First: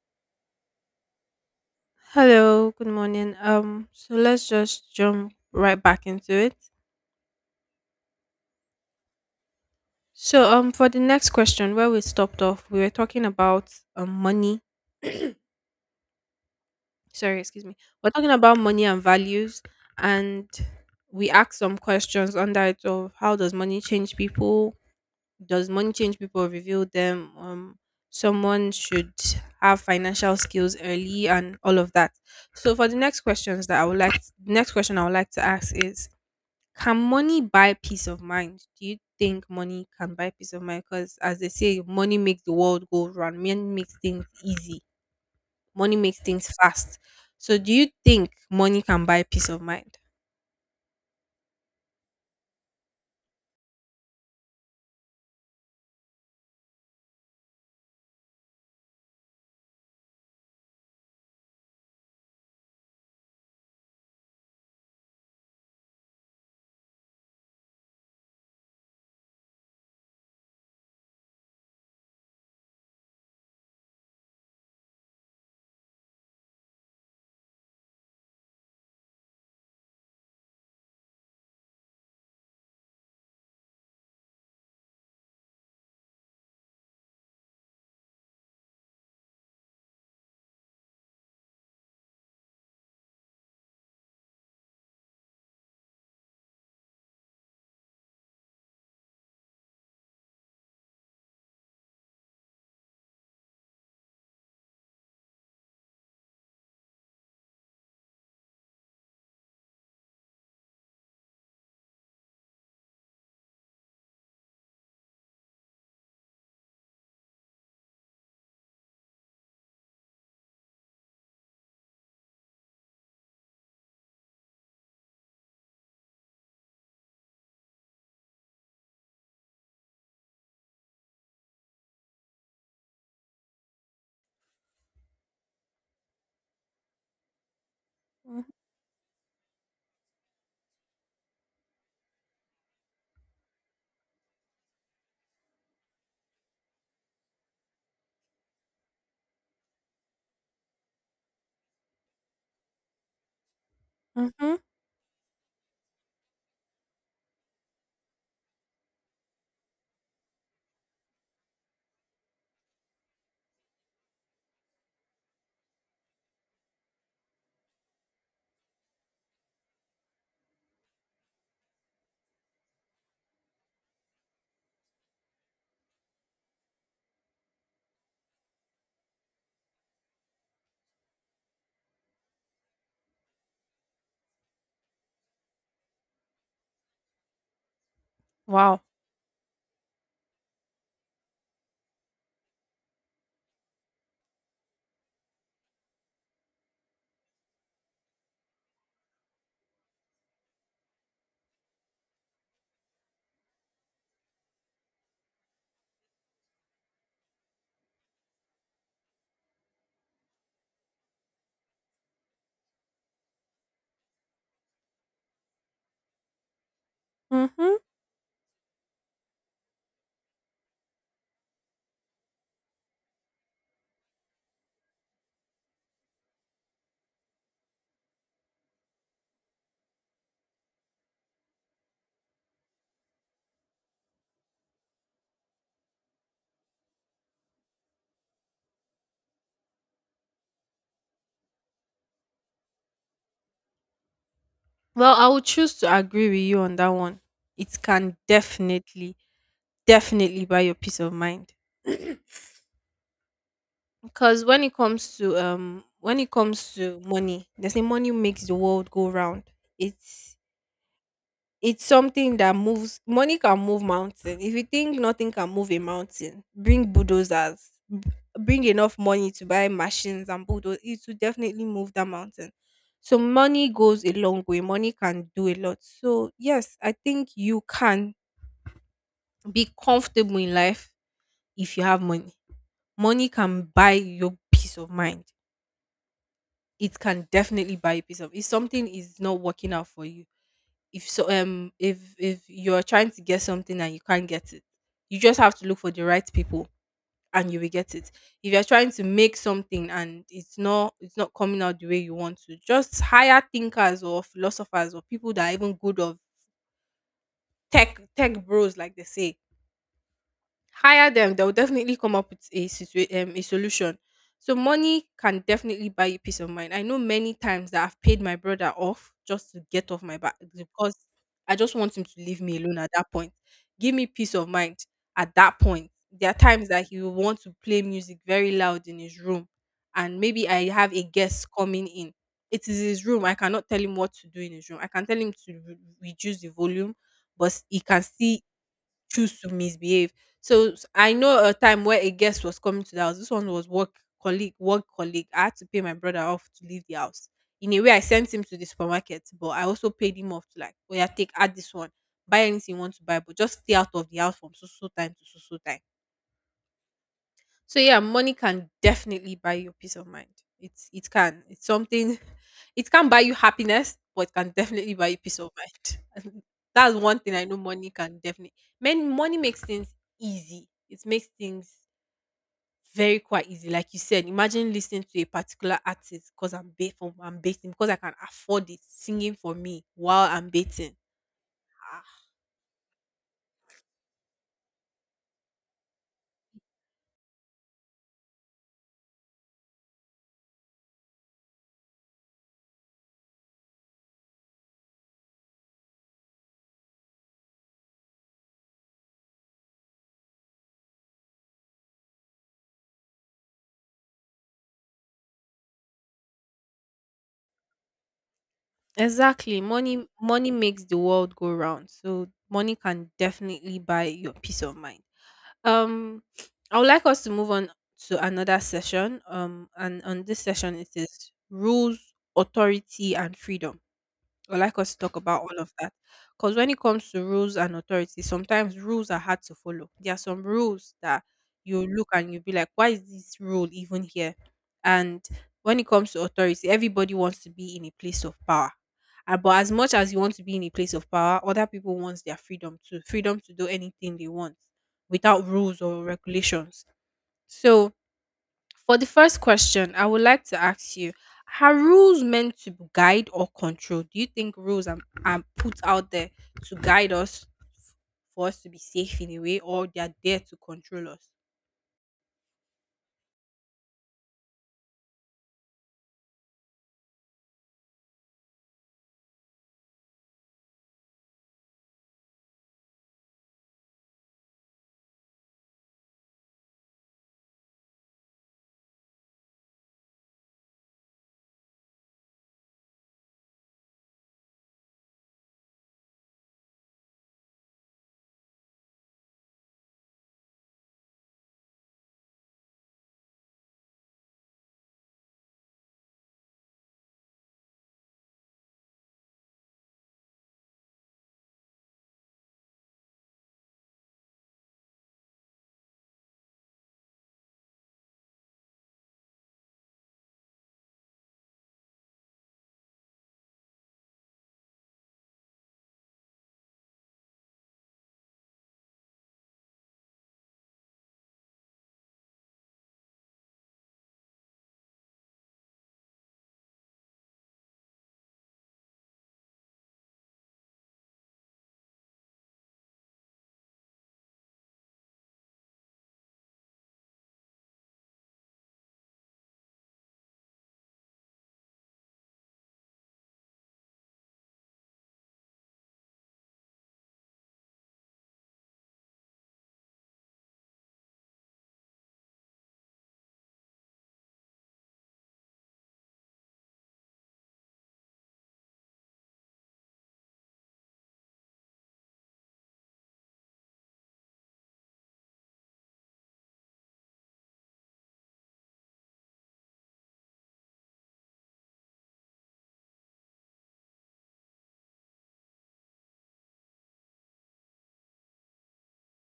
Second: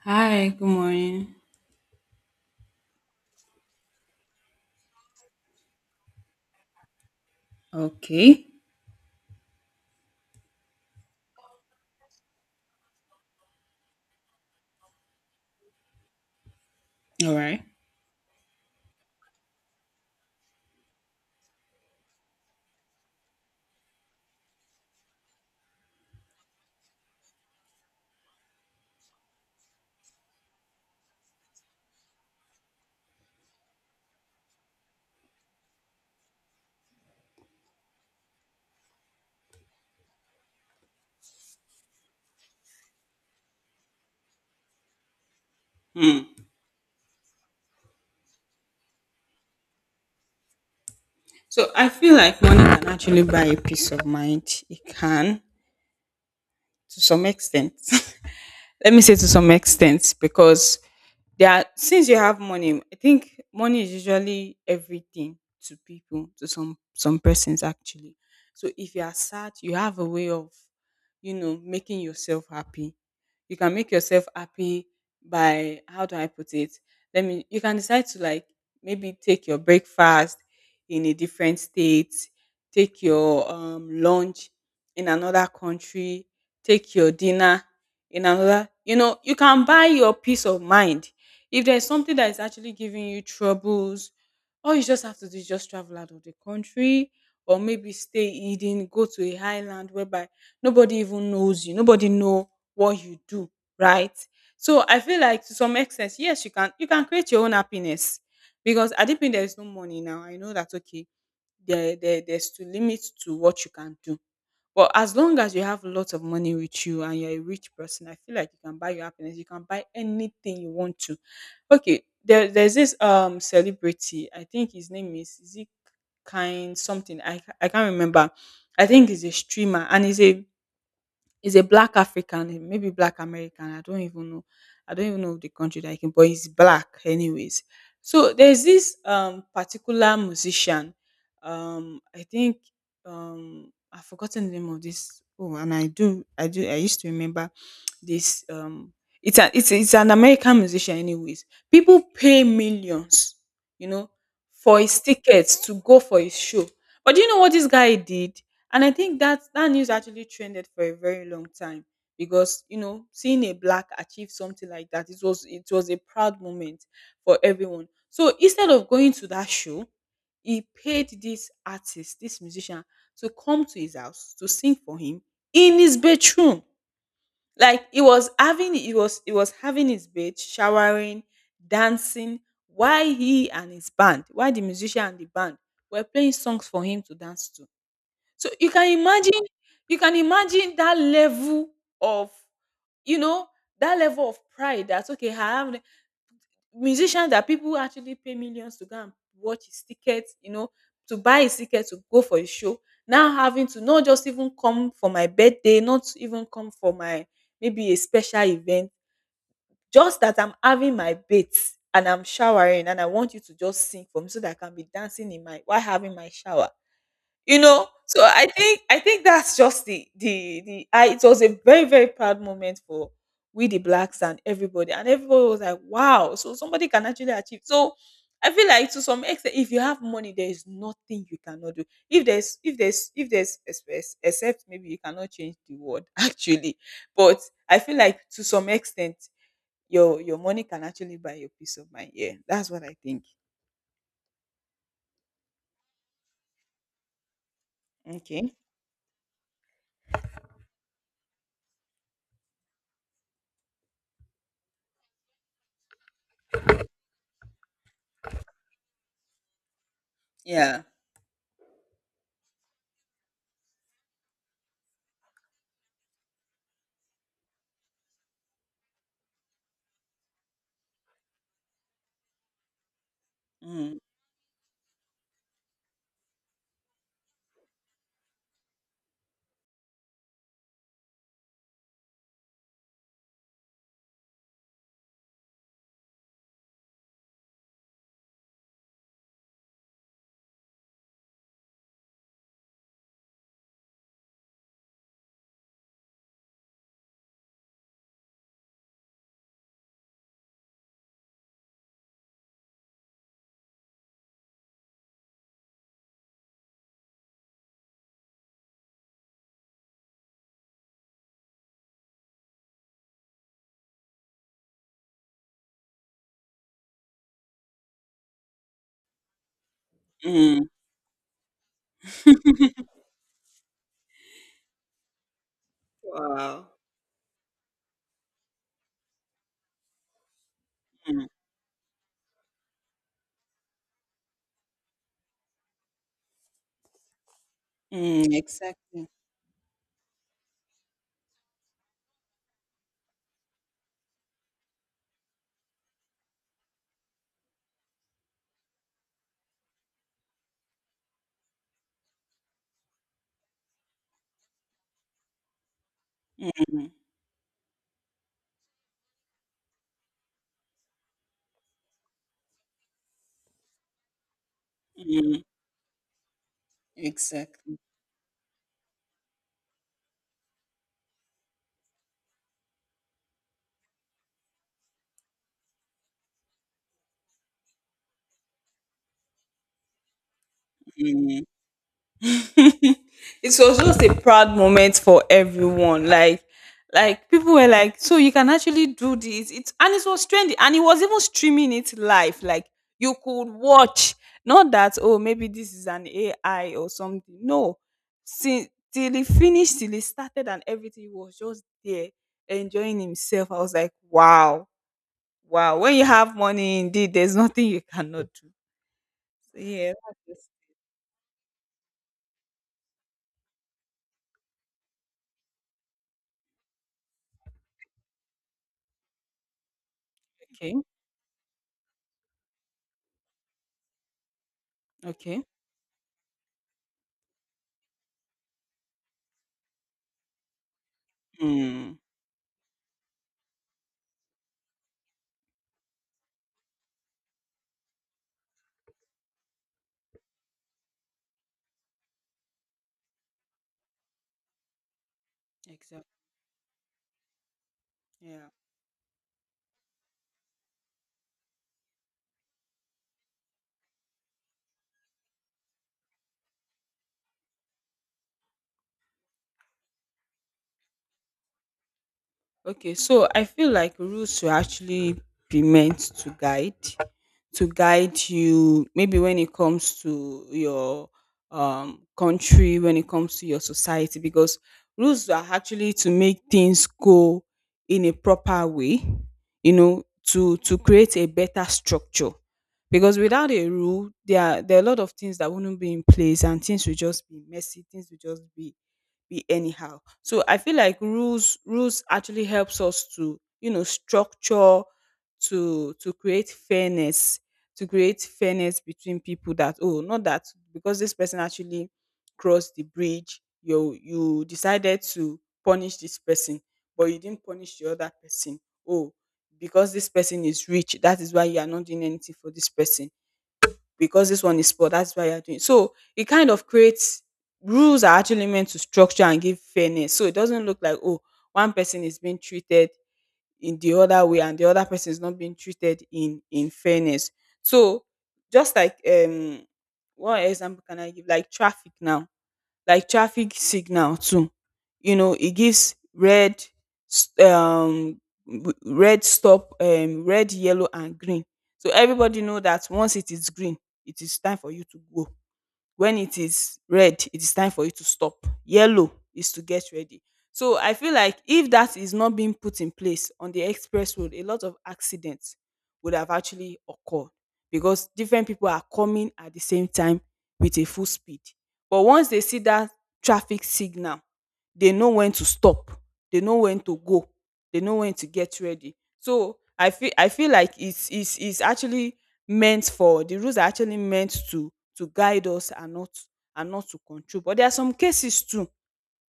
Hi, good morning. Hello, good morning. So let's just jump right back into it. Okay. So, for the next question, where we stopped off, we were talking about money. All Sorry, right. excuse me. We're talking about money and values, and we asked some questions under it of how does money change people? Does money change people? Reveal them. Someone should have financial skills early and all of that. So, for the next questions that I would like, next question I would like to ask is, can money buy peace of mind? Do you think money can buy peace of mind? Because as they say, money makes the world go round. Money makes things easy. Money Hmm. makes things fast. So do you think money can buy peace of mind? So I feel like money can actually buy a peace of mind. It can, to some extent. Let me say to some extent, because since you have money, I think money is usually everything to people, to some persons actually. So if you are sad, you have a way of making yourself happy. You can make yourself happy by how do I put it? Let me. You can decide to like maybe take your breakfast in a different state, take your lunch in another country, take your dinner in another. You can buy your peace of mind if there's something that is actually giving you troubles, all you just have to do is just travel out of the country or maybe stay hidden, go to a highland whereby nobody even knows you, nobody know what you do, right? So I feel like to some extent, yes, you can create your own happiness because at the not there is no money now. I know that okay, there's to limit to what you can do, but as long as you have lots of money with you and you're a rich person, I feel like you can buy your happiness. You can buy anything you want to. Okay, there's this celebrity. I think his name is it kind something. I can't remember. I think he's a streamer and he's a black African, maybe black American. I don't even know. I don't even know the country that he came, but he's black anyways. So there's this particular musician. I think I've forgotten the name of this. Oh, and I used to remember this it's an American musician anyways. People pay millions you know Mm-hmm. for his tickets to go for his show. But do you know what this guy did? And I think that news actually trended for a very long time, because seeing a black achieve something like that, it was a proud moment for everyone. So instead of going to that show, he paid this artist, this musician, to come to his house to sing for him in his bedroom. Like he was having his bath, showering, dancing, while the musician and the band were playing songs for him to dance to. So you Wow. can imagine you can imagine that level of, you know that level of pride. That okay, musicians that people actually pay millions to go and watch his ticket, to buy his ticket to go for his show. Now having to not just even come for my birthday, not even come for my, maybe a special event, just that I'm having my bath and I'm showering and I want you to just sing for me so that I can be dancing in my, while having my shower you Mm-hmm. know So I think that's just the I it was a very, very proud moment for we the blacks, and everybody was like, wow. So somebody can actually achieve. So I feel like to some extent, if you have money, there is nothing you cannot do. If there's express, except maybe you cannot change the world, actually. But I feel like to some extent, your money can actually buy your peace of mind. Yeah, that's what I think. Well, I would choose to agree with you on that one. It can Okay. definitely, definitely buy your peace of mind. Because when it comes to when it comes to money, they say money makes the world go round. It's Yeah. It's something that moves. Money can move mountain. If you think nothing can move a mountain, bring bulldozers. Bring enough money to buy machines and bulldoze. It will definitely move that mountain. So money Mm. goes a long way. Money can do a lot. So yes, I think you can be comfortable in life if you have money. Money can buy your peace of mind. It can definitely buy you peace of. If something is not working out for you, if you're trying to get something and you can't get it, you just have to look for the right people and you will get it. If you're trying to make something and it's not coming out the way you want to, just hire thinkers or philosophers or people that are even good of tech bros, like they say. Hire them, they'll definitely come up with a a solution. So money can definitely buy you peace of mind. I know many times that I've paid my brother off just to get off my back, Mm. because I just want him to leave me alone at that point. Give me peace of mind. At that point, there are Wow. times that he will want to play music very loud in his room, and maybe I have a guest coming in. It is his room, I cannot tell him what to do in his room. I can tell him to reduce the volume, but he can Mm, still exactly. choose to misbehave. So I know a time where a guest was coming to the house. This one was work colleague, work colleague. I had to pay my brother off to leave the house. In a way, I sent him to the supermarket, but I also paid him off to, like, oh yeah, take add this one, buy anything you want to buy, but just stay out of the house from so so time to so so time. Mm, So yeah, money can definitely buy you peace of mind. It can. It's something. It can buy you happiness, but it can definitely buy you peace mm, of mind. That's one thing I know exactly. money can definitely. Men, money makes things easy. It makes things very quite easy. Like you said, imagine listening to a particular artist because I'm baiting because I can afford it, singing for me while I'm baiting. Mm. Ah. It was just a proud moment for everyone. Like, people were like, so you can actually do this. It's — and it was trendy, and it was even streaming it live. Like, you could watch, not that, oh, maybe this is an AI or something. No, since till he finished, till he started, and everything, he was just there enjoying himself. I was like, wow. Wow. When you have money, indeed, there's nothing you cannot do. Exactly. Yeah, that's just — Money makes the world go round. So money can definitely buy your peace of mind. Um, I would like us to move on to another session. Um, and on this okay. session it is rules, authority and freedom. Or like us to talk about Okay. all of that. Because when it comes to rules and authority, sometimes rules are hard to follow. There are some rules that you Hmm. look and you'll be like, why is this rule even here? And when it comes to authority, everybody wants to be in a place of power. But as much as you want to be in a place of power, other people want their freedom too, freedom to do anything they want without rules or Exactly. regulations. So, Yeah. for the first question, I would like to ask you, are rules meant to guide or control? Do you think rules are put out there to guide us, for us to be safe in a way, or they are there to control us? Okay. So I feel like rules should actually be meant to guide you maybe when it comes to your country, when it comes to your society, because rules are actually to make things go in a proper way to create a better structure, because without a rule, there are a lot of things that wouldn't be in place, and things will just be messy. Things will just be anyhow. So I feel like rules actually helps us to structure to create fairness, to create fairness between people. That, oh, not that because this person actually crossed the bridge, you decided to punish this person, but you didn't punish the other person. Oh, because this person is rich, that is why you are not doing anything for this person. Because this one is poor, that's why you are doing. So it kind of creates — rules are actually meant to structure and give fairness, so it doesn't look like, oh, one person is being treated in the other way, and the other person is not being treated in fairness. So, just like, what example can I give? Like traffic now, like traffic signal too. It gives red s- w- red stop red, yellow, and green. So everybody know that once it is green, it is time for you to go. When it is red, it is time for you to stop. Yellow is to get ready. So I feel like if that is not being put in place on the express road, a lot of accidents would have actually occurred, because different people are coming at the same time with a full speed, but once they see that traffic signal, they know when to stop, they know when to go, they know when to get ready. So I feel like it's actually meant for the rules are actually meant to guide us, and not, and not to control. But there are some cases too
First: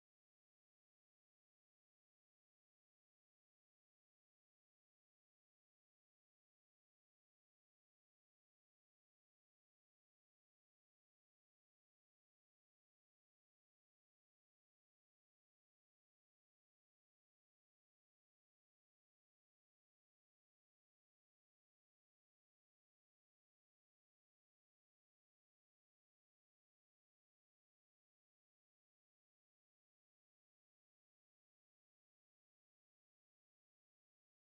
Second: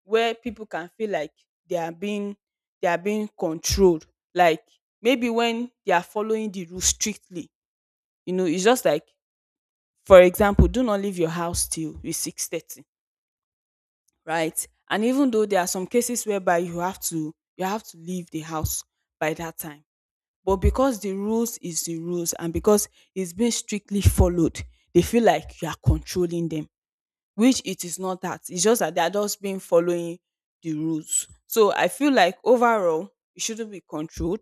where people can feel like they are being they are being controlled. Like, maybe when they are following the rule strictly, it's just like, for example, do not leave your house till it's 6:30, right? And even though there are some cases whereby you have to leave the house by that time, but because the rules is the rules, and because it's being strictly followed, they feel like you are controlling them, which it is not that. It's just that they are just being following the rules. So I feel like overall, it shouldn't be controlled.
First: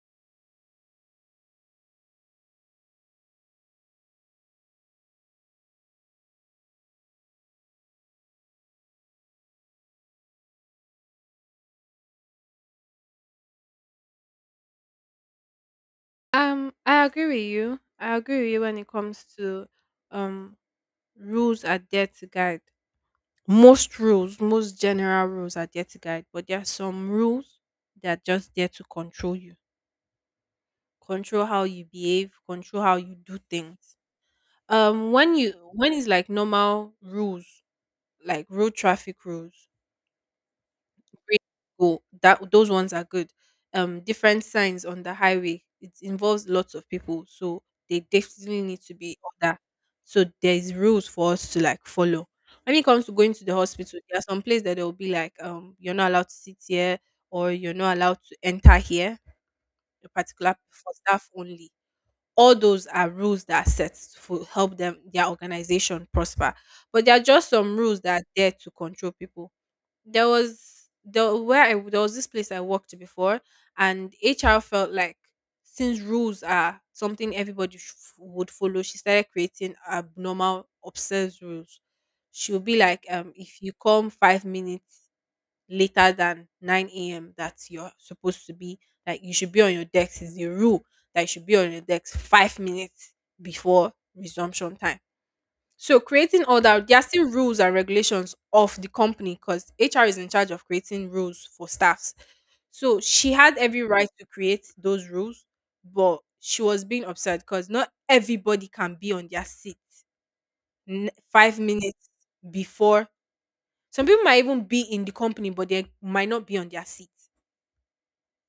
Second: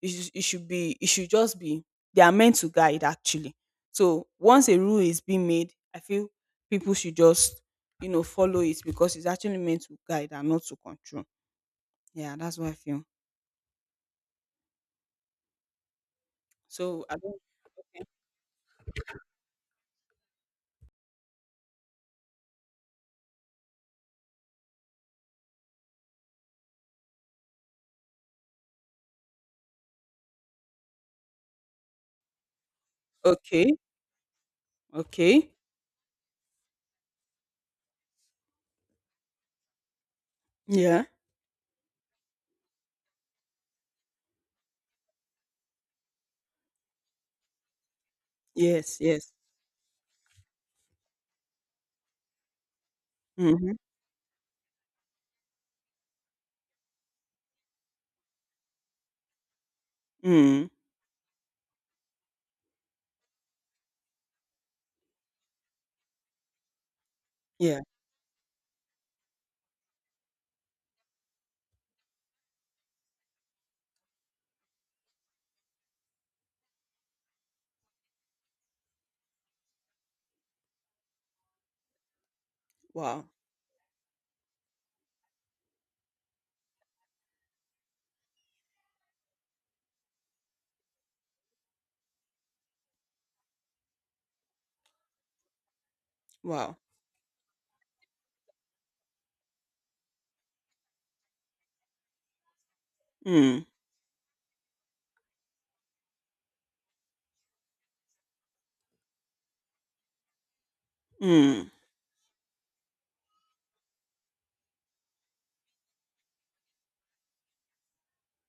It should be. It should just be. They are meant to guide, actually. So once a rule is being made, I feel people should just follow it, because it's actually meant to guide and not to control. Yeah, that's what I feel. So I I agree don't. with you. I agree with you when it comes to um rules are there to guide. Most rules, most general rules are there to guide, but there are some rules that are just there to control you, control how you behave, control how you do Okay. things. When Okay. you when it's like normal rules, like road traffic rules, Yeah. where you go, that those ones are good. Different signs on the highway. It involves lots of people, so they definitely need to Yes. be on Yes. that. So there's rules for us to like follow. When it comes to going to the Mm-hmm. hospital, there are some places that they will be like, you're not allowed to sit here, or you're not allowed to enter here. A particular Mm. for staff only. All those are rules that are set to help them their organization prosper, but there are just some Yeah. rules that are there to control people. There was the where I, there was this place I worked before, and HR felt like, since rules are something everybody would follow, she started creating abnormal obsessed rules. She'll be like, Wow. um, if you come 5 minutes later than 9 a.m. that you're supposed to be, like you should be on your decks, is the rule that you should be on your decks 5 minutes before resumption time. So creating all Wow. that, there are still rules and regulations of the company, because HR is in charge of creating rules for staffs. So she had Mm. every right to create those rules, but she was being upset because not everybody can be on their seat five Mm. minutes before. Some people might even be in the company, but they might not be on their seat.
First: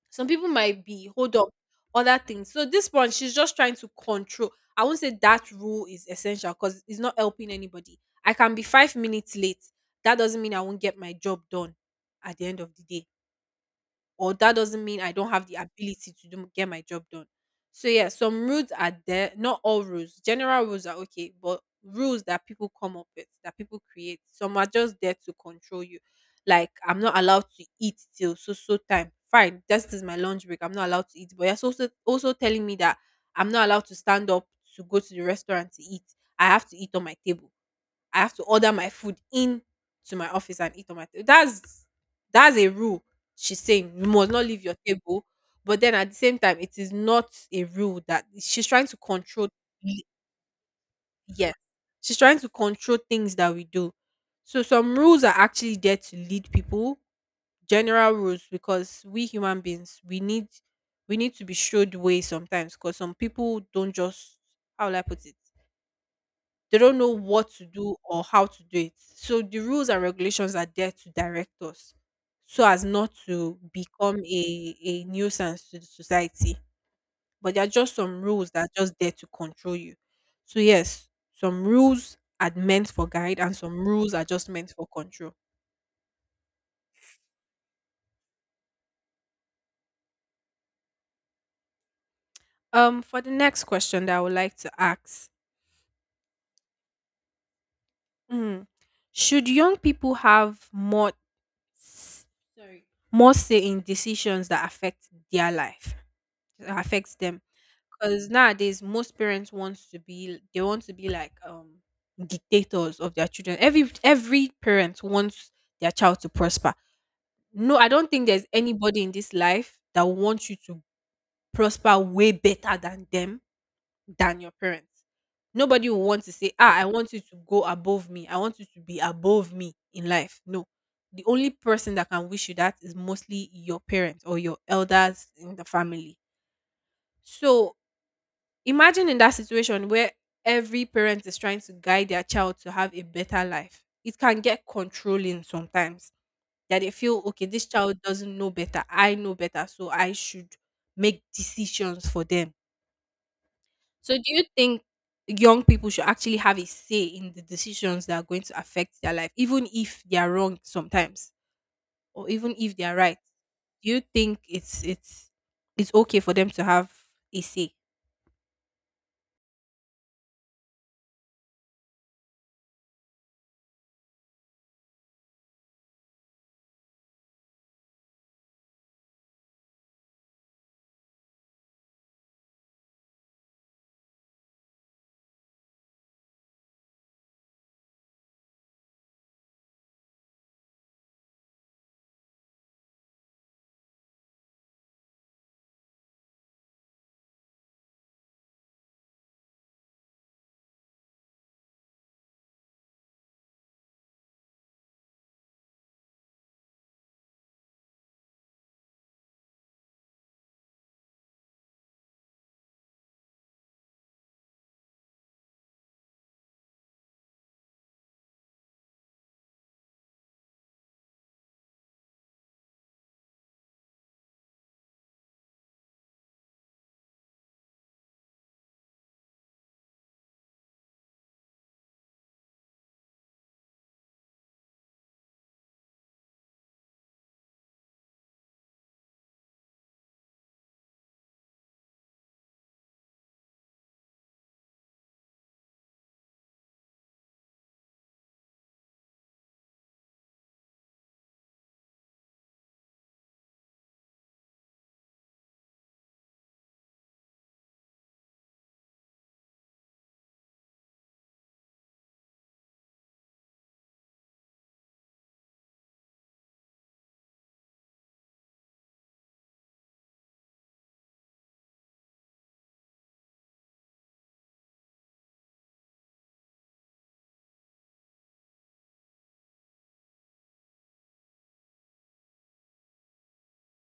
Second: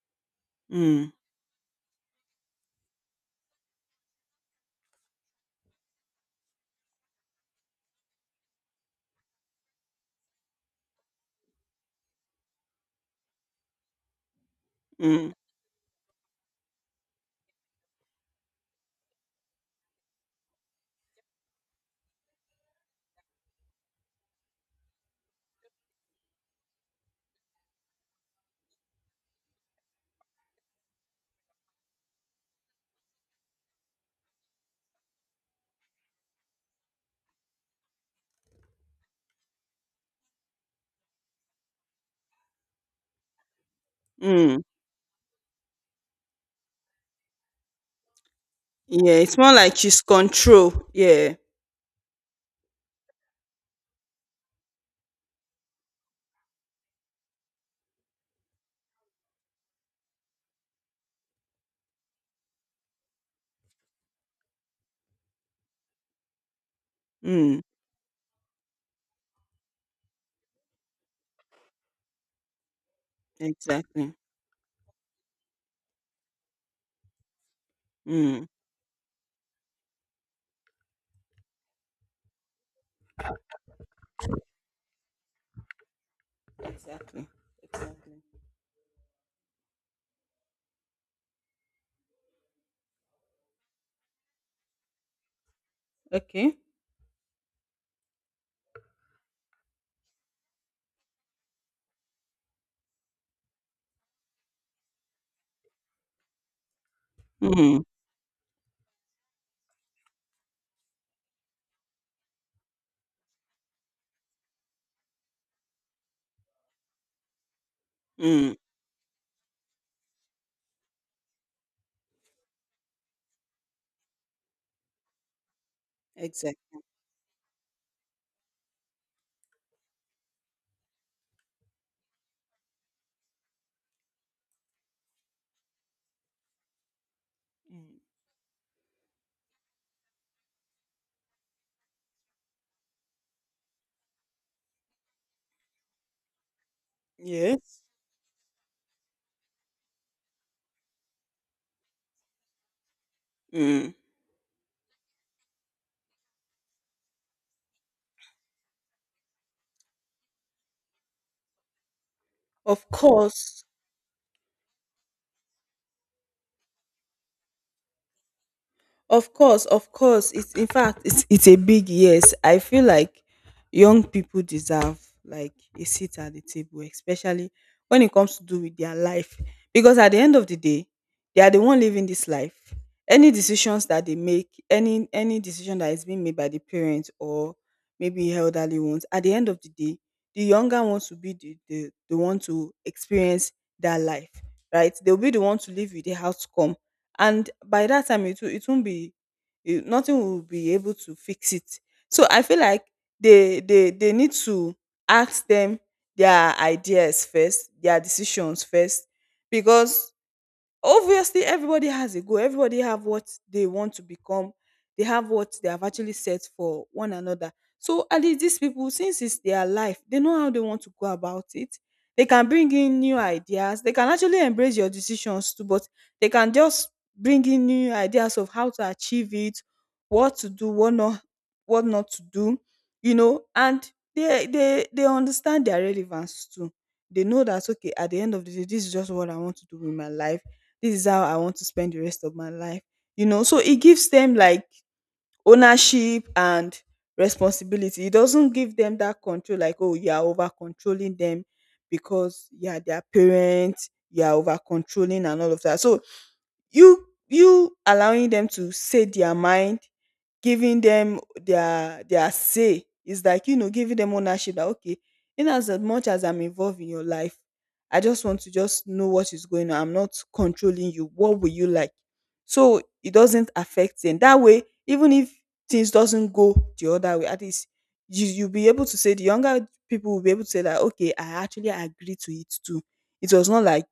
Some people might be Mm. hold up other things. So this one, she's just trying to control. I won't say that rule is essential because it's not helping anybody. I can be 5 minutes late. That doesn't mean I won't get my job done at the end of the day, or that doesn't mean I don't Mm, have the ability to do, get my job done. So yeah, some rules are there, not all rules. General rules are okay, but rules that people come up with, that people create, some are just there to control you. Like I'm not allowed to eat till so so time. Fine, this is my lunch break. I'm not allowed to eat, but you're also also telling me that I'm not allowed to stand up to go to the restaurant to eat. I have to eat on my table, I have to order my food in to my office and eat on my table. That's a rule, she's saying you must not mm. leave your table. But then at the same time, it is not a rule that she's trying to Yeah, it's control. more like she's y- control. Yeah. Yes, she's trying to control things that we do. So some rules are actually there to lead people. General rules, because we human beings we need to be showed way sometimes, because some people don't just, how will I put it, they don't know what Mm, to do or how to do it. So the rules and regulations are there to direct us so as not to exactly. become a nuisance to the society. But there are just some Mm, rules that are just there to control you. So yes, some rules are meant for guide and some rules are just meant for control. exactly. Exactly. For the next question that I would like to ask, Okay. mm, should young people have more s- sorry more say in decisions that affect their life, that affects them? Mm, Because nowadays most parents want to be, they want to be like, um, dictators of their children. Every parent wants their child to prosper. No, I don't think there's mm, anybody in this life that wants you to prosper way better than them, than your parents. Nobody will want to say, ah, exactly. I want you to go above me, I want you to be above me in life. No, the only person that can wish you that is mostly your parents or your elders in the family. So Mm. imagine in that situation where every parent is trying to guide their child to have a better life. It can get controlling sometimes that they feel, okay, this Yes. child doesn't know better. I know better. So I should make decisions for them. Mm. So, do you think young people should actually have a say in the decisions that are going to affect their life, even if they are wrong sometimes, or even if they Of are right? course. Do you think it's okay for them to have a say? Of course, of course. It's, in fact, it's a big yes. I feel like young people deserve, like, a seat at the table, especially when it comes to do with their life. Because at the end of the day, they are the one living this life. Any decisions that they make, any decision that is being made by the parents or maybe elderly ones, at the end of the day, the younger ones will be the one to experience that life, right? They'll be the one to live with the outcome, and by that time it will it won't be it, nothing will be able to fix it. So I feel like they need to ask them their ideas first, their decisions first, because obviously, everybody has a goal. Everybody have what they want to become. They have what they have actually set for one another. So at least these people, since it's their life, they know how they want to go about it. They can bring in new ideas. They can actually embrace your decisions too, but they can just bring in new ideas of how to achieve it, what to do, what not to do. And they understand their relevance too. They know that okay, at the end of the day, this is just what I want to do with my life. This is how I want to spend the rest of my life. So it gives them, like, ownership and responsibility. It doesn't give them that control, like, oh, you are over controlling them because you are their parents, you are over controlling and all of that. So you allowing them to say their mind, giving them their say is like, giving them ownership that, okay, in as much as I'm involved in your life, I just want to just know what is going on. I'm not controlling you. What will you like? So it doesn't affect them that way, even if things doesn't go the other way, at least you'll be able to say, the younger people will be able to say that, okay, I actually agree to it too. It was not like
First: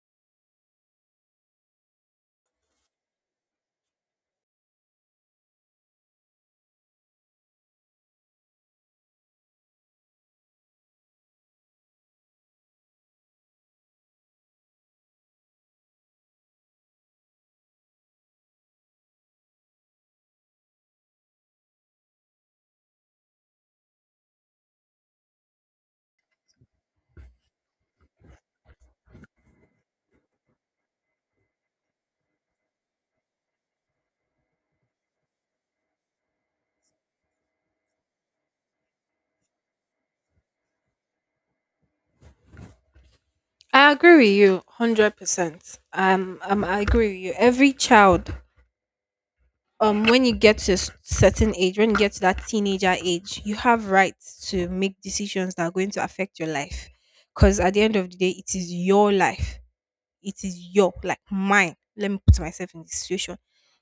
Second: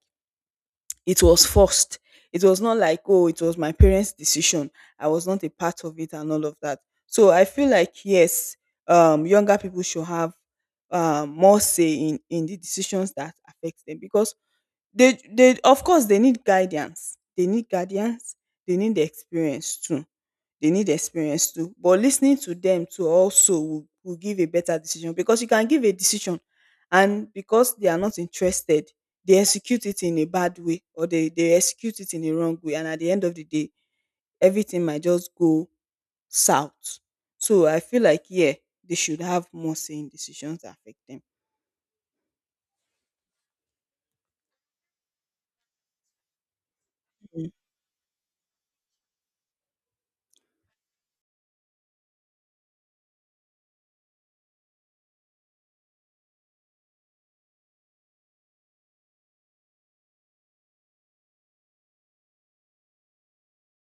it was forced. It was not like, oh, it was my parents' decision. I was not a part of it and all of that. So I feel like, yes, younger people should have more say in the decisions that affect them because they of course they need guidance. They need guidance. They need the experience too, they need experience too. But listening to them too also will give a better decision, because you can give a decision, and because they are not interested, they execute it in a bad way, or they execute it in a wrong way, and at the end of the day everything might just go south. So I feel like, yeah, they should have more say in decisions that affect them. I agree with you 100%. I agree with you. Mm. Every child when you get to a certain age, when you get to that teenager age, you have rights to make decisions that are going to affect your life, because at the end of the day it is your life. It is your, like, mine. Let me put myself in this situation.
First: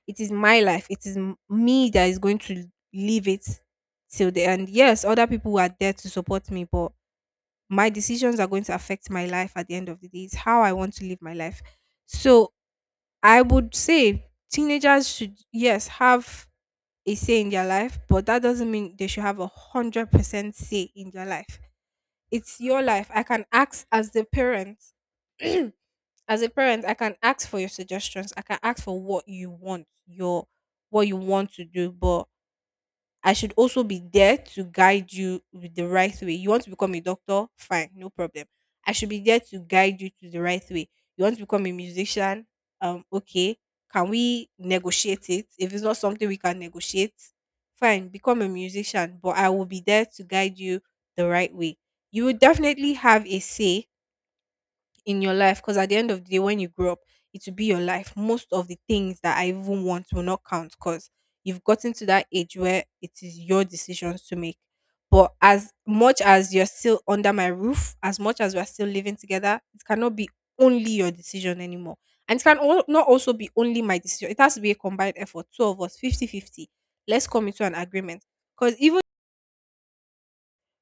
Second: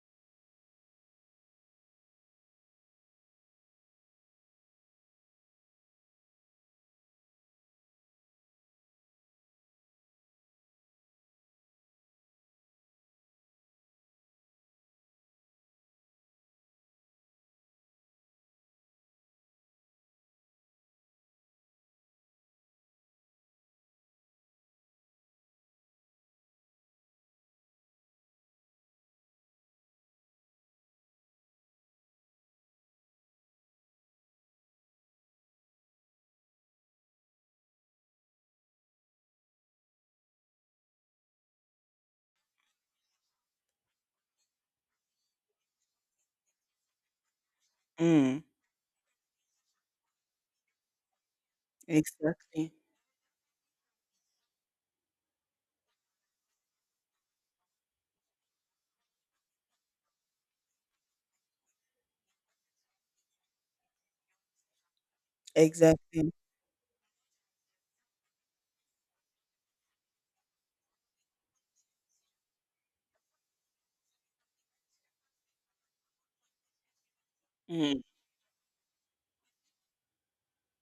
It is my life. It is me that is going to live it till the end. Yes, other people are there to support me, but my decisions are going to affect my life. At the end of the day, it's how I want to live my life. So I would say teenagers should, yes, have a say in their life, but that doesn't mean they should have 100% say in their life. It's your life. I can ask as a parent, I can ask for your suggestions. I can ask for what you want, your what you want to do, but I should also be there to guide you with the right way. You want to become a doctor? Fine, no problem. I should be there to guide you to the right way. You want to become a musician? Okay. Can we negotiate it? If it's not something we can negotiate, fine, become Mm. a musician, but I will be there to guide you the right way. You will Exactly. definitely have a say in your life, because at the end of the day when you grow up, it will be your life. Most of the things that I even want will not count, because you've gotten to that age where it is your decisions to make. But as much Exactly. as you're still under my roof, as much as we're still living together, it cannot be only your decision anymore, and it can, not also be only my decision. It has to be a combined effort, two of us, 50-50. Let's come into an Mm. agreement, because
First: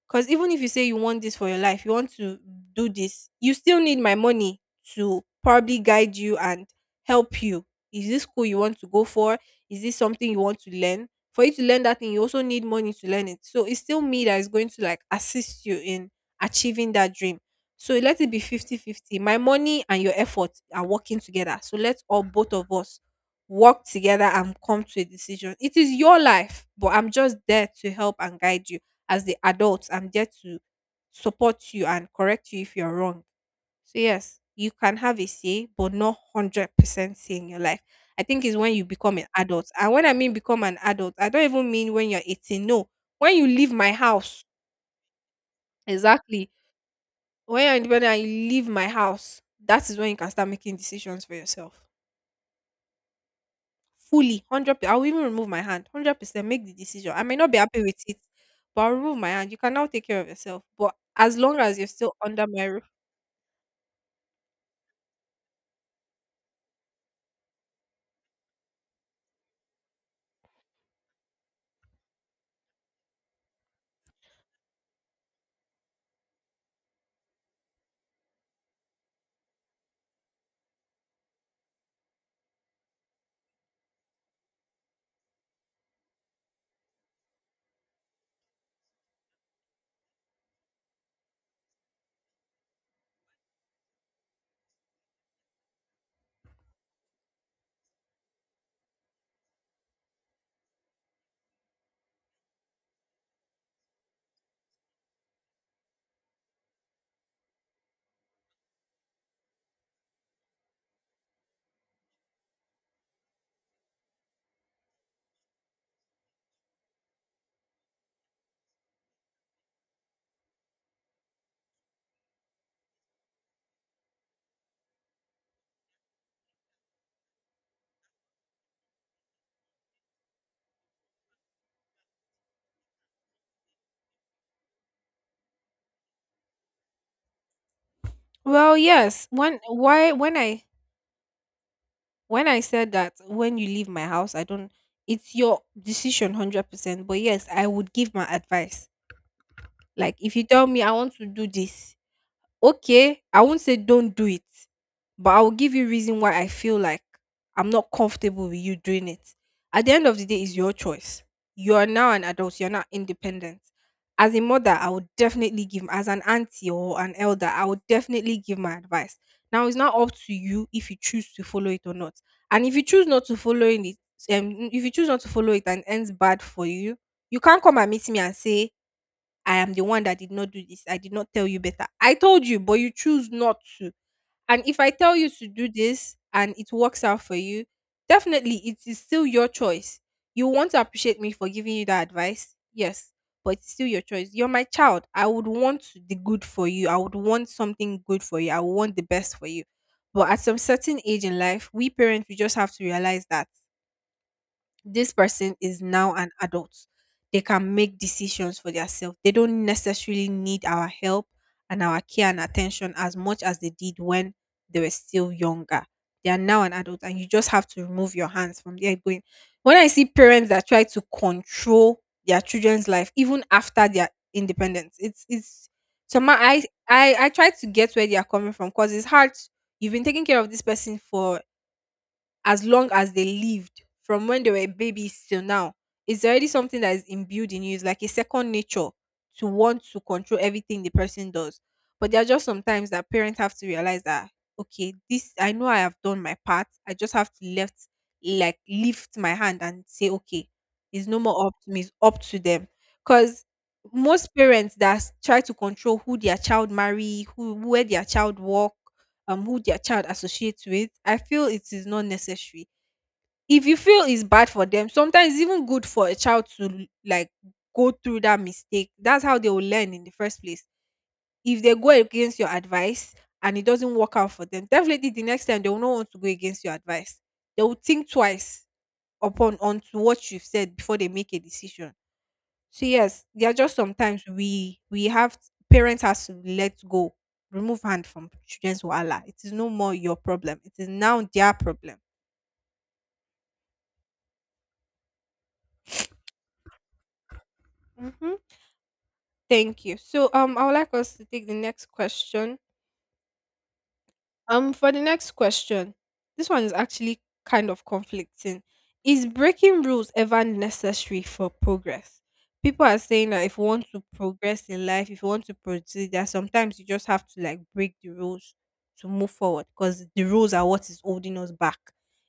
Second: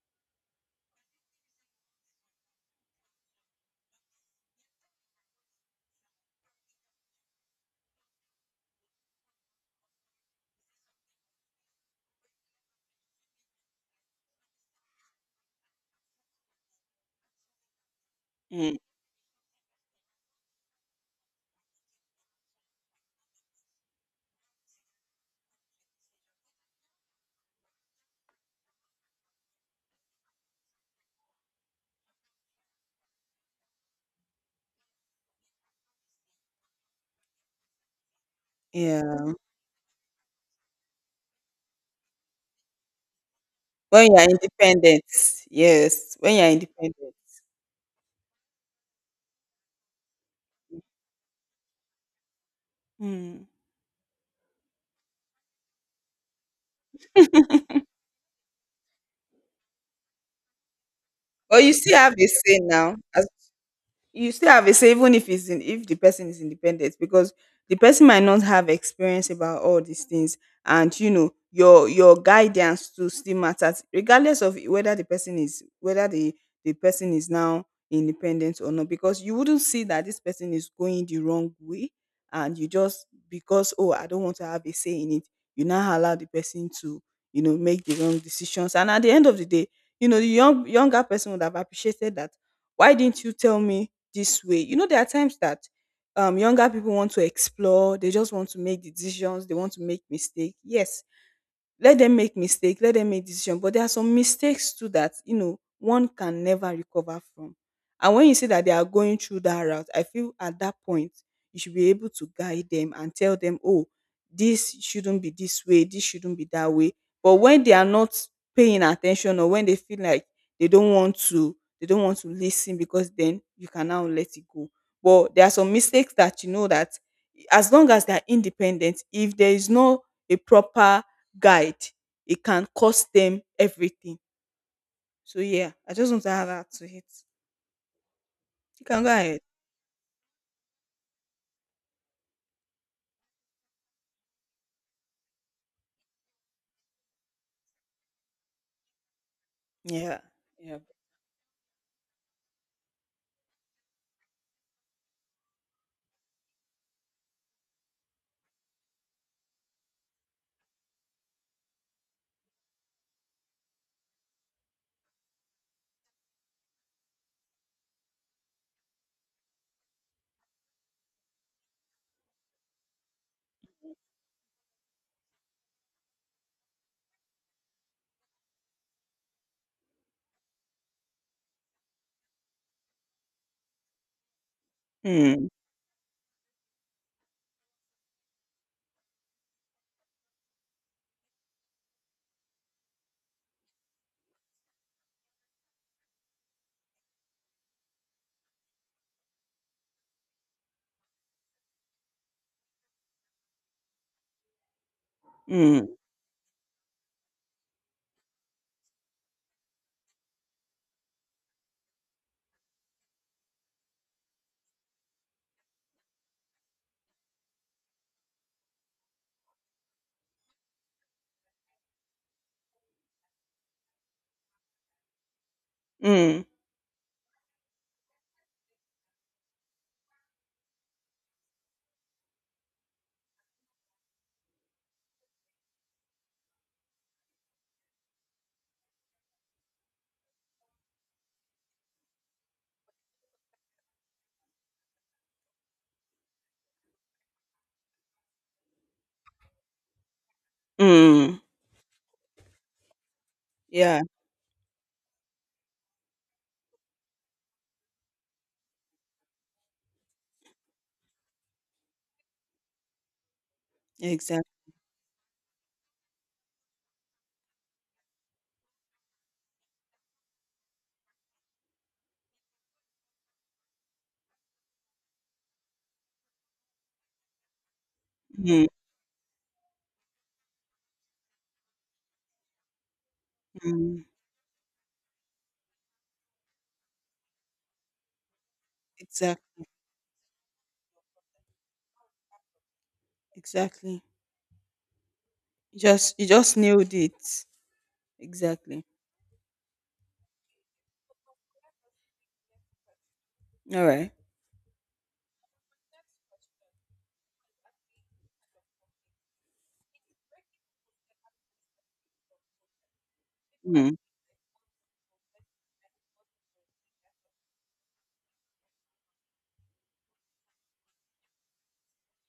because even if you say you want this for your life, you want to do this, you still need my money to probably guide you and help you. Is this school you want to go for? Is this something you want to learn? For you to learn that thing, you also need money to learn it. So it's still me that is going to like assist you in achieving that dream. So let it be Mm. 50-50. My money and your effort are working together. So let's all, both of us, work together and come to a decision. It is your life, but I'm just there to help and guide you. As the adults, I'm there to support you and correct you if you're wrong. So yes, you can have a say, but not 100% say in your life. I think is when you become Yeah. an adult, and when I mean become an adult, I don't even mean when you're 18, no. When you leave my When you are house. independent, yes. When you are Exactly, independent. when you're independent and you leave my house, that is when you can start making decisions for yourself Mm. fully 100. I'll even remove my hand, 100% make the decision. I may not be happy with it, but I'll remove my hand. You can now take care of yourself, but as long But you as you're still still have a under say my. now, you still have a say, even if it's in, if the person is independent, because the person might not have experience about all these things, and you know your guidance to still matters, regardless of whether the person is, whether the person is now independent or not, because you wouldn't see that this person is going the wrong way and you just, because, oh, I don't want to have a say in it, you now allow the person to, make the wrong decisions, and at the end of the day, the younger person would have appreciated that, why didn't you tell me this way. You know, there are times that younger people want to explore, they just want to make decisions, they want to make mistakes. Yes, let them make mistake, let them make decision, but there are some mistakes too that, one can never recover from. And when you say that they are going through that route, I feel at that point you should be able to guide them and tell them, "Oh, this shouldn't be this way, this shouldn't be that way." But when they are not paying attention, or when they feel like they don't want to listen, because then you can now let it go. But there are some mistakes that that, as long as they are independent, if there is no a proper guide, it can cost them everything. So yeah, I just want to add that to it. Well, You can go yes. ahead. When I said that when you leave my house, I don't. It's your decision, 100%. But yes, I would give my advice. Like, Yeah. if you tell Yeah. me I want to do this, okay, I won't say don't do it, but I will give you reason why I feel like I'm not comfortable with you doing it. At the end of the day, it's your choice. You are now an adult, you're not independent. As a mother, I would definitely give, as an auntie or an elder, I would definitely give my advice. Now, it's not up to you if you choose to follow it or not. And if you choose not to follow it and ends bad for you, you can't come and meet me and say, I am the one that did not do this. I did not tell you better. I told you, but you choose not to. And if I tell you Mm, to do this and it works out for you, definitely it is still your choice. You want to appreciate me for giving you that advice? Yes, but it's still your choice. You're my child. I would want the good for you. I would want something good for you. I would want the best for you. But at some certain age in life, we parents, we just have to realize that this person is mm, now an adult. They can make decisions for themselves. They don't necessarily need our help and our care and attention as much as they did when they were still younger. They are now an adult, and you just have to remove your hands from there. Going when I see parents that try to control their children's life even after their independence. it's it's so my mm, I I I try to get where they are coming from because it's hard. You've been taking care of this person for as long as they lived, from when they were babies till now. It's already something that is imbued in you. It's like a second nature to want to control everything the person does. But there are just sometimes that parents have to realize that, okay, this I know I have done my part. I just have to left like lift my hand and say, okay, it's no mm. more up to me, it's up to them. Because Yeah. most parents that try to control who their child marry, who where their child work, who their child associates with, I feel it is not necessary. If you feel it's Exactly. bad for them, sometimes it's even good for a child to like go through that mistake. That's how they will learn in the first place. If they go against your advice and it doesn't work out for them, definitely the next time they will not want to go against your advice. They will think twice Mm, upon onto what you've said before they make a decision. So yes, there are just mm. sometimes we have parents has to let go, remove hand from children's wahala. It is Exactly. no more your problem. It is now their problem. Exactly. You just nailed it. hmm Exactly. Thank you. So, I would like us to take the next question. All right. For the next question, this one is actually kind of conflicting. Is breaking rules ever necessary for progress? People are saying that if you want Mm, to progress in life, if you want to proceed, that sometimes you just have to like break the rules to move forward, because the rules are what is holding us back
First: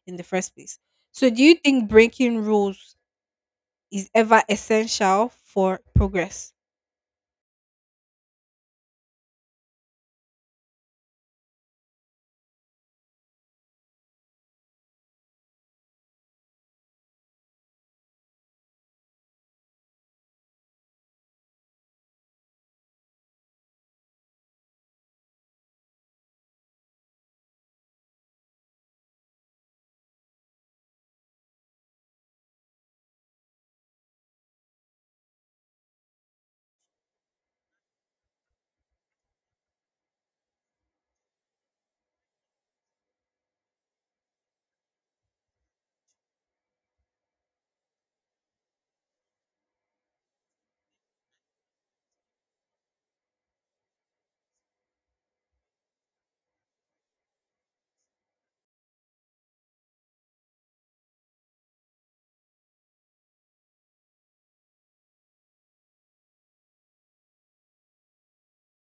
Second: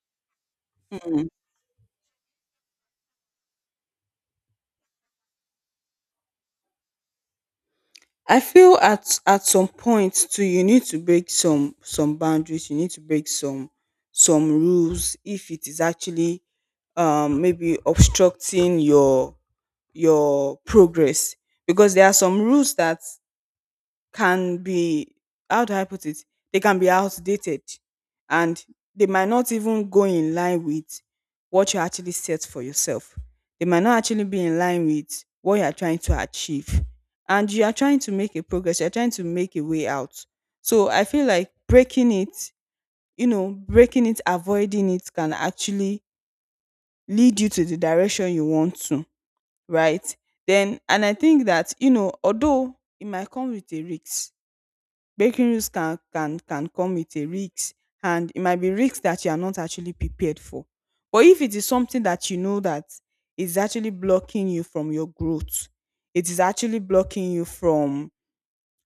in the first place. mm. So, do you think breaking rules is ever essential for progress? I feel at some point too you need to break some boundaries, you need to break some rules if it is actually maybe obstructing your progress, because there are some rules that can be, how do I put it? They can be outdated, and they might not even go in line with what you actually set for yourself. They might not actually be in line with what you are trying to achieve. And you are trying to make a progress, you're trying to make a way out. So I feel like breaking it, breaking it, avoiding it can actually lead you to the direction you want to, right? Then, and I think that, although it might come with a risk, breaking rules can come with a risk, and it might be risks that you are not actually prepared for. But if it is something that you know that is actually blocking you from your growth, it is actually blocking you from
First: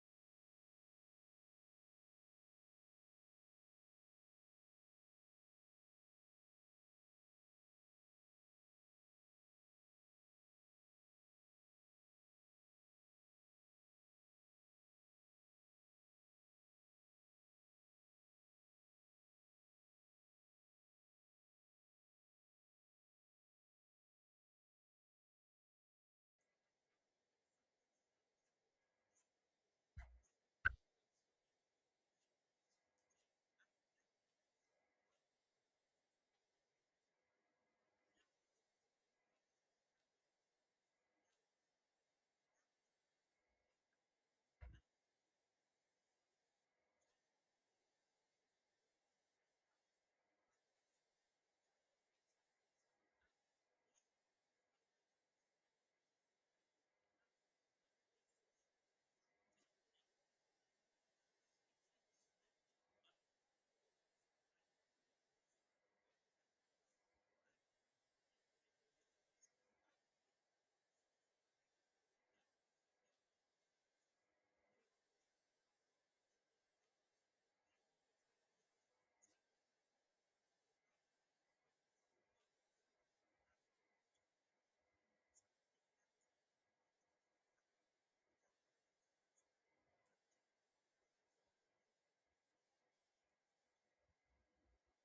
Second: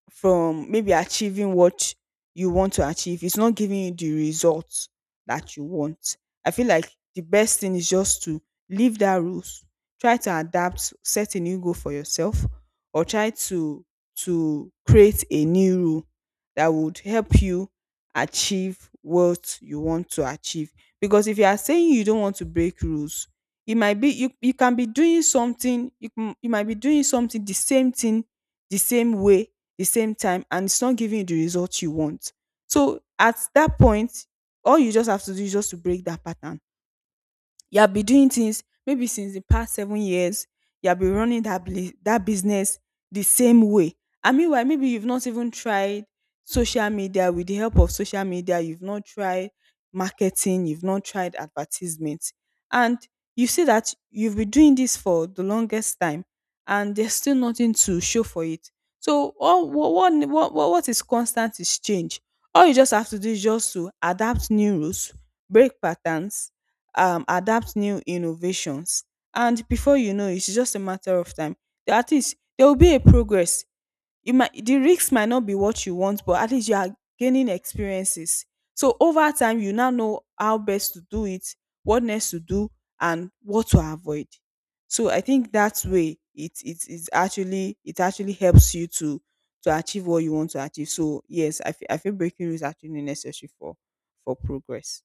from maybe achieving what you want to achieve. It's not giving you the results that you want. I feel like the best thing is just to leave that rules, try to adapt, set a new goal for yourself, or try to create a new rule that would help you achieve what you want to achieve. Because if you are saying you don't want to break rules, it might be you, you can be doing something you, you might be doing something the same thing the same way the same time, and it's not giving you the result you want. So at that point, all you just have to do is just to break that pattern. You have been doing things maybe since the past 7 years, you have been running that business the same way, and meanwhile maybe you've not even tried social media. With the help of social media, you've not tried marketing, you've not tried advertisement, and you see that you've been doing this for the longest time and there's still nothing to show for it. So all, what is constant is change. All you just have to do is just to adapt new rules, break patterns, adapt new innovations. And before you know, it's just a matter of time. At least there will be a progress. You might, the risks might not be what you want, but at least you are gaining experiences. So over time, you now know how best to do it, what next to do, and what to avoid. So I think that way it is actually it actually helps you to achieve what you want to achieve. So yes, I feel breaking rules is actually necessary for progress.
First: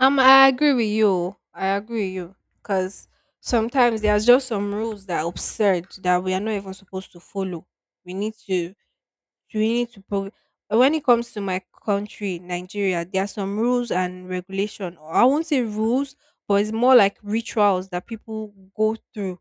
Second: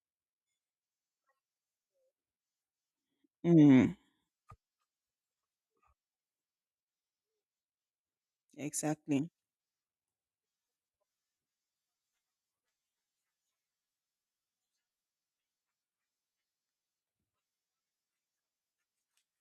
I agree with you. I agree with you, because Mm, sometimes there's just some rules that are absurd that we are not even supposed to follow. We need to, exactly. we need to. When it comes to my country, Nigeria, there are some rules and regulation. Or I won't say rules, but it's more like rituals that people go through,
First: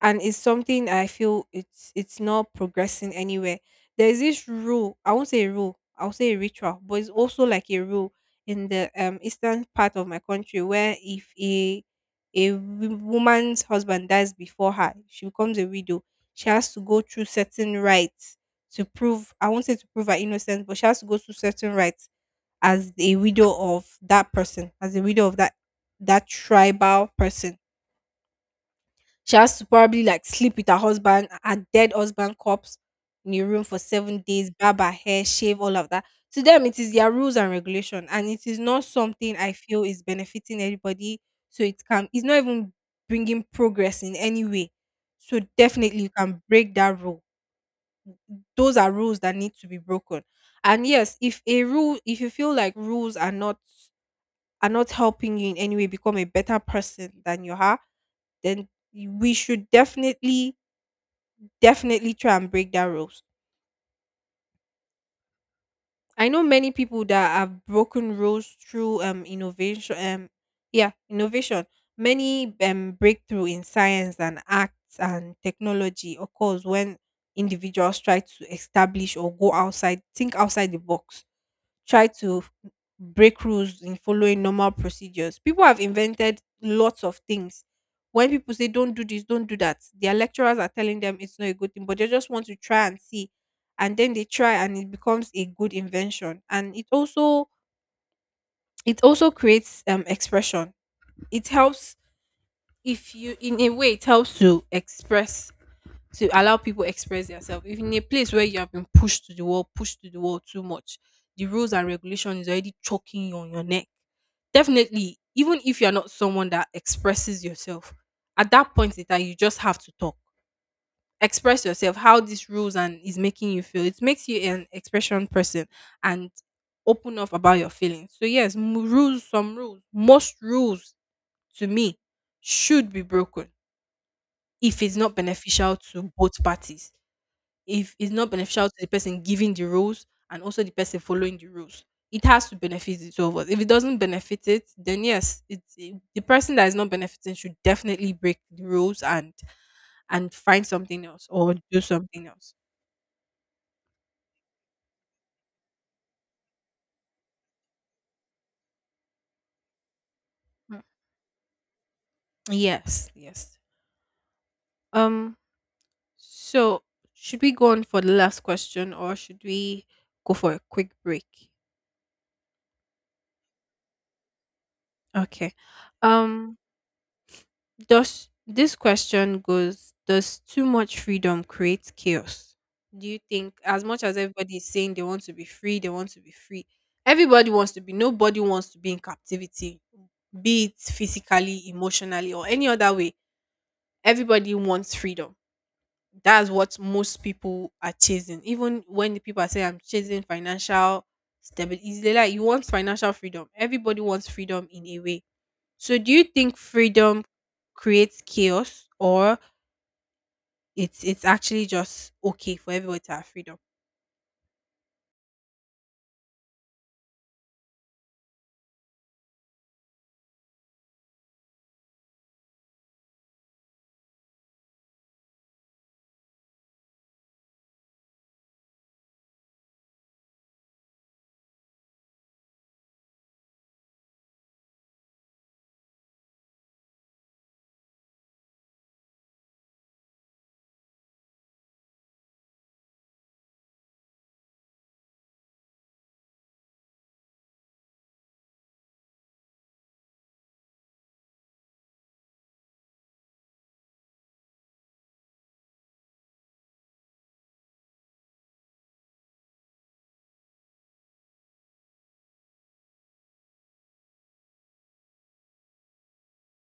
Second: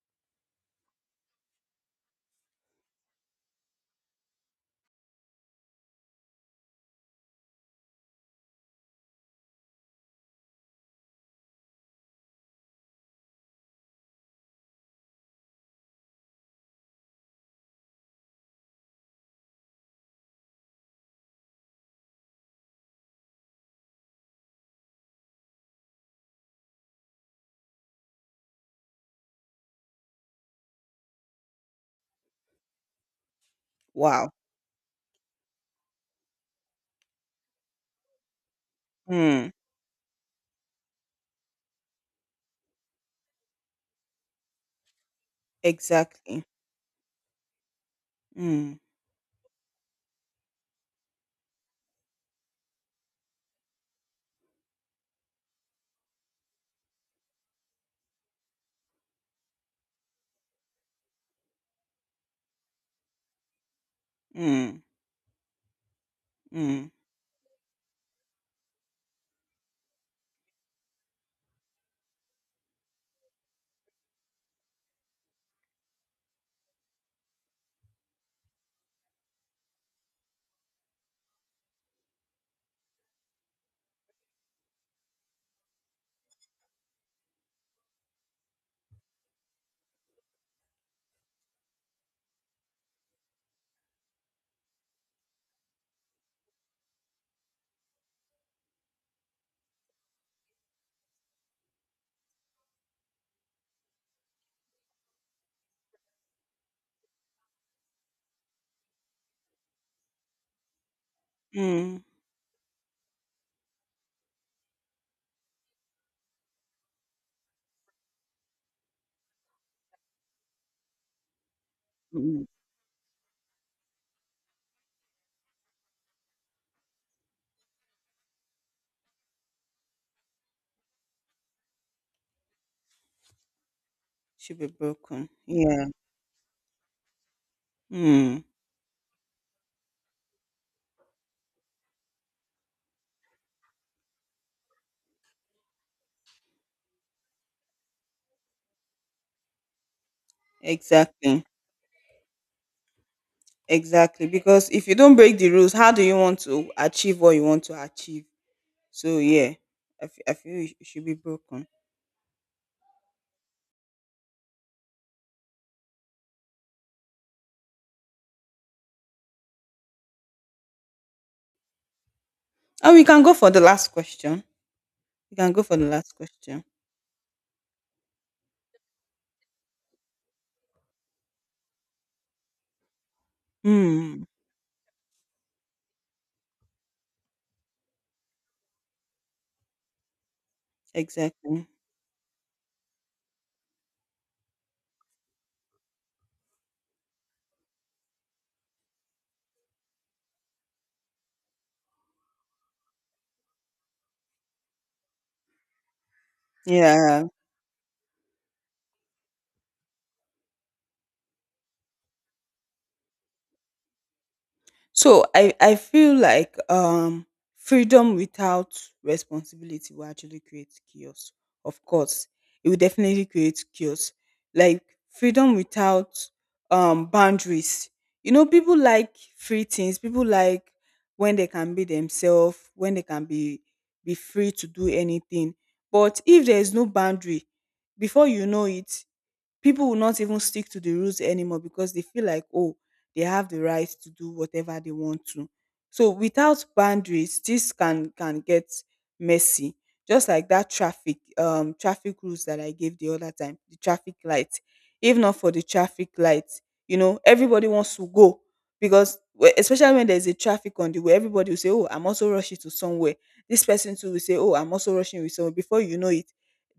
and it's something I feel it's not progressing anywhere. There is this rule. I won't say a rule. I'll say a ritual, but it's also like a rule in the eastern part of my country, where if a woman's husband dies before her, she becomes a widow. She has to go through certain rites to prove. I won't say to prove her innocence, but she has to go through certain rites as a widow of that person, as a widow of that tribal person. She has to probably like sleep with her husband, her dead husband corpse, in a room for seven Wow. days, barb her hair, shave, all of that. To them, it is their rules and regulation, and it is not something Mm. I feel is benefiting anybody. So it's not even bringing progress in any way. So definitely, you can Exactly. break that rule. Those Mm. are rules that need to be broken. And yes, if you feel like rules are not helping you in any way become a better person than you are, then we should definitely try and break that rules. Mm. I know many Mm. people that have broken rules through innovation, yeah, innovation. Many breakthrough in science and arts and technology occurs when individuals try to establish or go outside, think outside the box, try to break rules in following normal procedures. People have invented lots of things. When people say don't do this, don't do that, their lecturers are telling them it's not a good thing, but they just want to try and see. And then they try and it becomes a good invention. And it also creates expression. It helps, if you, in a way, it helps to express, to allow people express themselves. If in a place where you have been pushed to the wall, pushed to the wall too much, the rules and Mm. regulation is already choking you on your neck. Definitely, even if you're not someone that expresses yourself, at that point in time, you just have to talk. Express yourself, how Mm. these rules and is making you feel. It makes you an expression person and open up about your feelings. So, yes, rules, some rules, most rules, to me, should be broken Should be if it's not broken. beneficial Yeah. to both parties, if it's not Mm. beneficial to the person giving the rules and also the person following the rules. It has to benefit the two of us. If it doesn't benefit it, then yes, the person that is not benefiting should definitely break the rules and find something else Exactly. or do something else. Exactly. Because if you don't break the rules, how do you want to achieve what you want to achieve? So yeah, I feel Mm. it should be broken. Yes, yes. Um. So should we go on for the last question or should we go for a quick break? And we can go for the last question. We can Okay. go for the last Um. question. Does this question goes, does too much freedom create chaos? Do you think as much as Hmm. everybody is saying they want to be free, everybody wants to be, nobody wants to be in captivity, be it Exactly. physically, emotionally, or any other way. Everybody wants freedom. That's what most people are chasing. Even when the people are saying I'm chasing financial stability, they're like you want financial freedom. Everybody wants freedom in a way, so do you think freedom Yeah. creates chaos or it's actually just okay for everybody to have freedom? So I feel like freedom without responsibility will actually create chaos. Of course, it will definitely create chaos. Like freedom without boundaries. You know, people like free things. People like when they can be themselves, when they can be free to do anything. But if there is no boundary, before you know it, people will not even stick to the rules anymore because they feel like, oh, they have the right to do whatever they want to. So without boundaries, this can get messy. Just like that traffic rules that I gave the other time, the traffic light. If not for the traffic light, everybody wants to go, because especially when there's a traffic on the way, everybody will say, "Oh, I'm also rushing to somewhere." This person too will say, "Oh, I'm also rushing with someone." Before you know it,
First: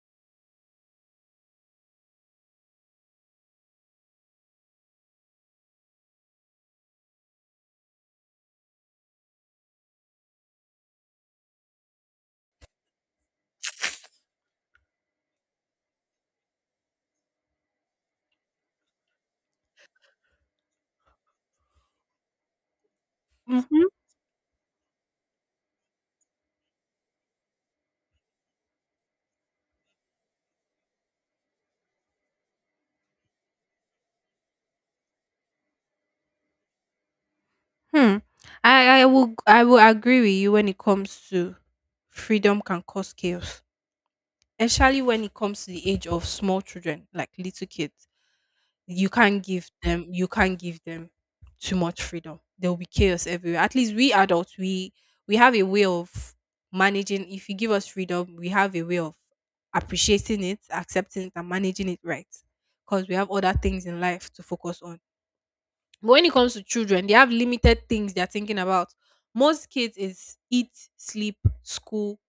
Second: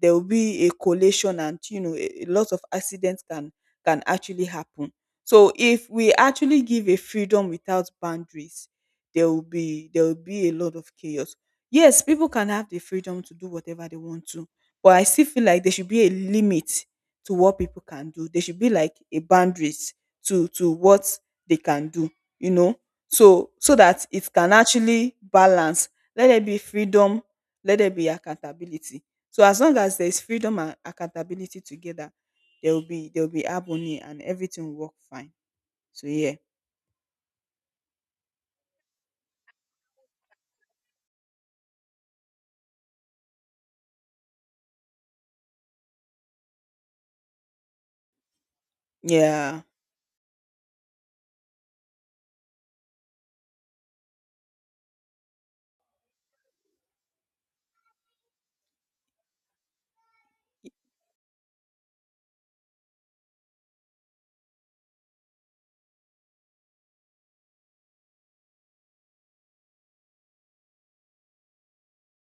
there will be a collation, and a lot of accidents can actually happen. So if we actually give a freedom without boundaries, there will be a lot of chaos. Yes, people can have the freedom to do whatever they want to, but I still feel like there should be a limit to what people can do. There should be like a boundaries to what they can do, you know. So Mm-hmm. that it can actually balance. Let there be freedom, let there be accountability, so as long as there's freedom and accountability together, there will be harmony and everything will work fine. So yeah. Hmm. I will agree with you when it comes to freedom can cause chaos. Especially when it comes to the age of small children, like little kids. Yeah. You can't give them too much freedom, there will be chaos everywhere. At least we adults, we have a way of managing. If you give us freedom, we have a way of appreciating it, accepting it, and managing it, right? Because we have other things in life to focus on. But when it comes to children, they have limited things they're thinking about. Most kids is eat, sleep, school,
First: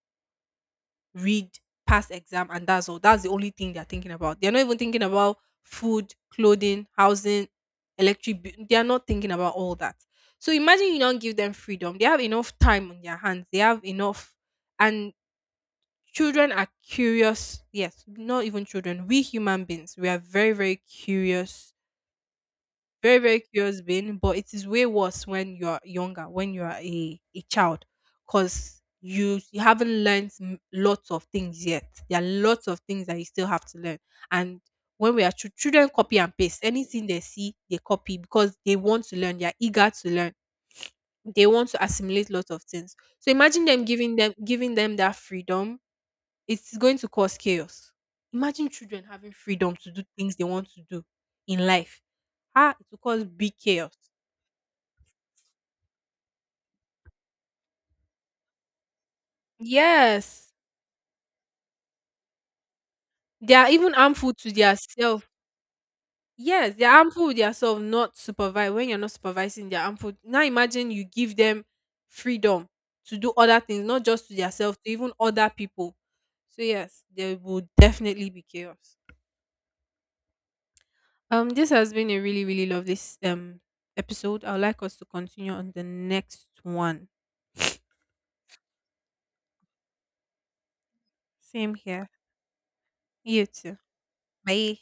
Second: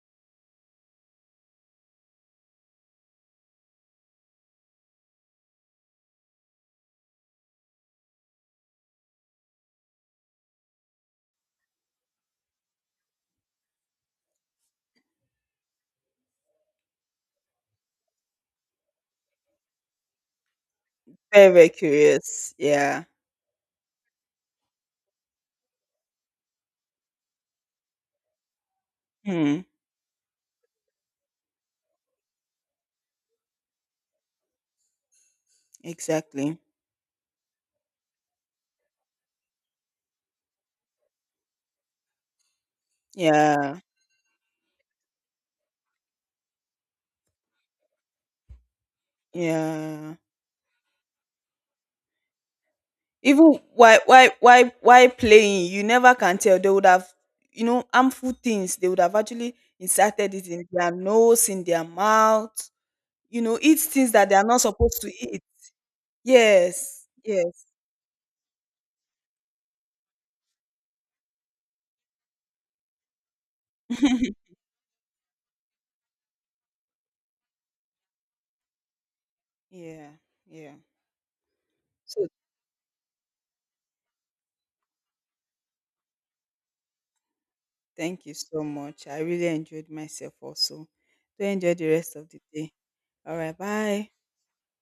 read, pass exam, and that's all. That's the only thing they're thinking about. They're not even thinking about food, clothing, housing, electric. Bill. They are not thinking about all that. So imagine you don't give them freedom. They have enough time on their hands. They have enough, and children are curious. Yes, not even children. We human beings, we are very, very Very, very curious, curious. Yeah. very, very curious being. But it is way worse when you're younger, when you're a child, because Hmm. you haven't learned lots of things yet. There are lots of things that you still have to learn. And when we are children, copy and Exactly. paste anything they see, they copy because they want to learn, they're eager to learn, they want to assimilate lots of things. So imagine Yeah. them giving them that freedom, it's going to cause chaos. Imagine children having freedom to do Yeah. things they want to do in life. Ah, it will cause big Even chaos. why playing, you never can tell. They would have, harmful things, they would have actually inserted it Yes. in their nose, in their mouth, They are eat even things that harmful they are to not their supposed to self. eat. Yes, they're Yes. harmful with their Yes. self, not supervised. When you're not supervising, they're harmful. Now imagine you give them freedom to do other things, not just to their self, to even other people. So yes, there will definitely be chaos. Yeah. Yeah. This has been a So really, really lovely episode. I would like us to continue on the next one. thank you so much. I really enjoyed myself also. Do enjoy Same the here. rest of the day. All You right, too. bye. Bye.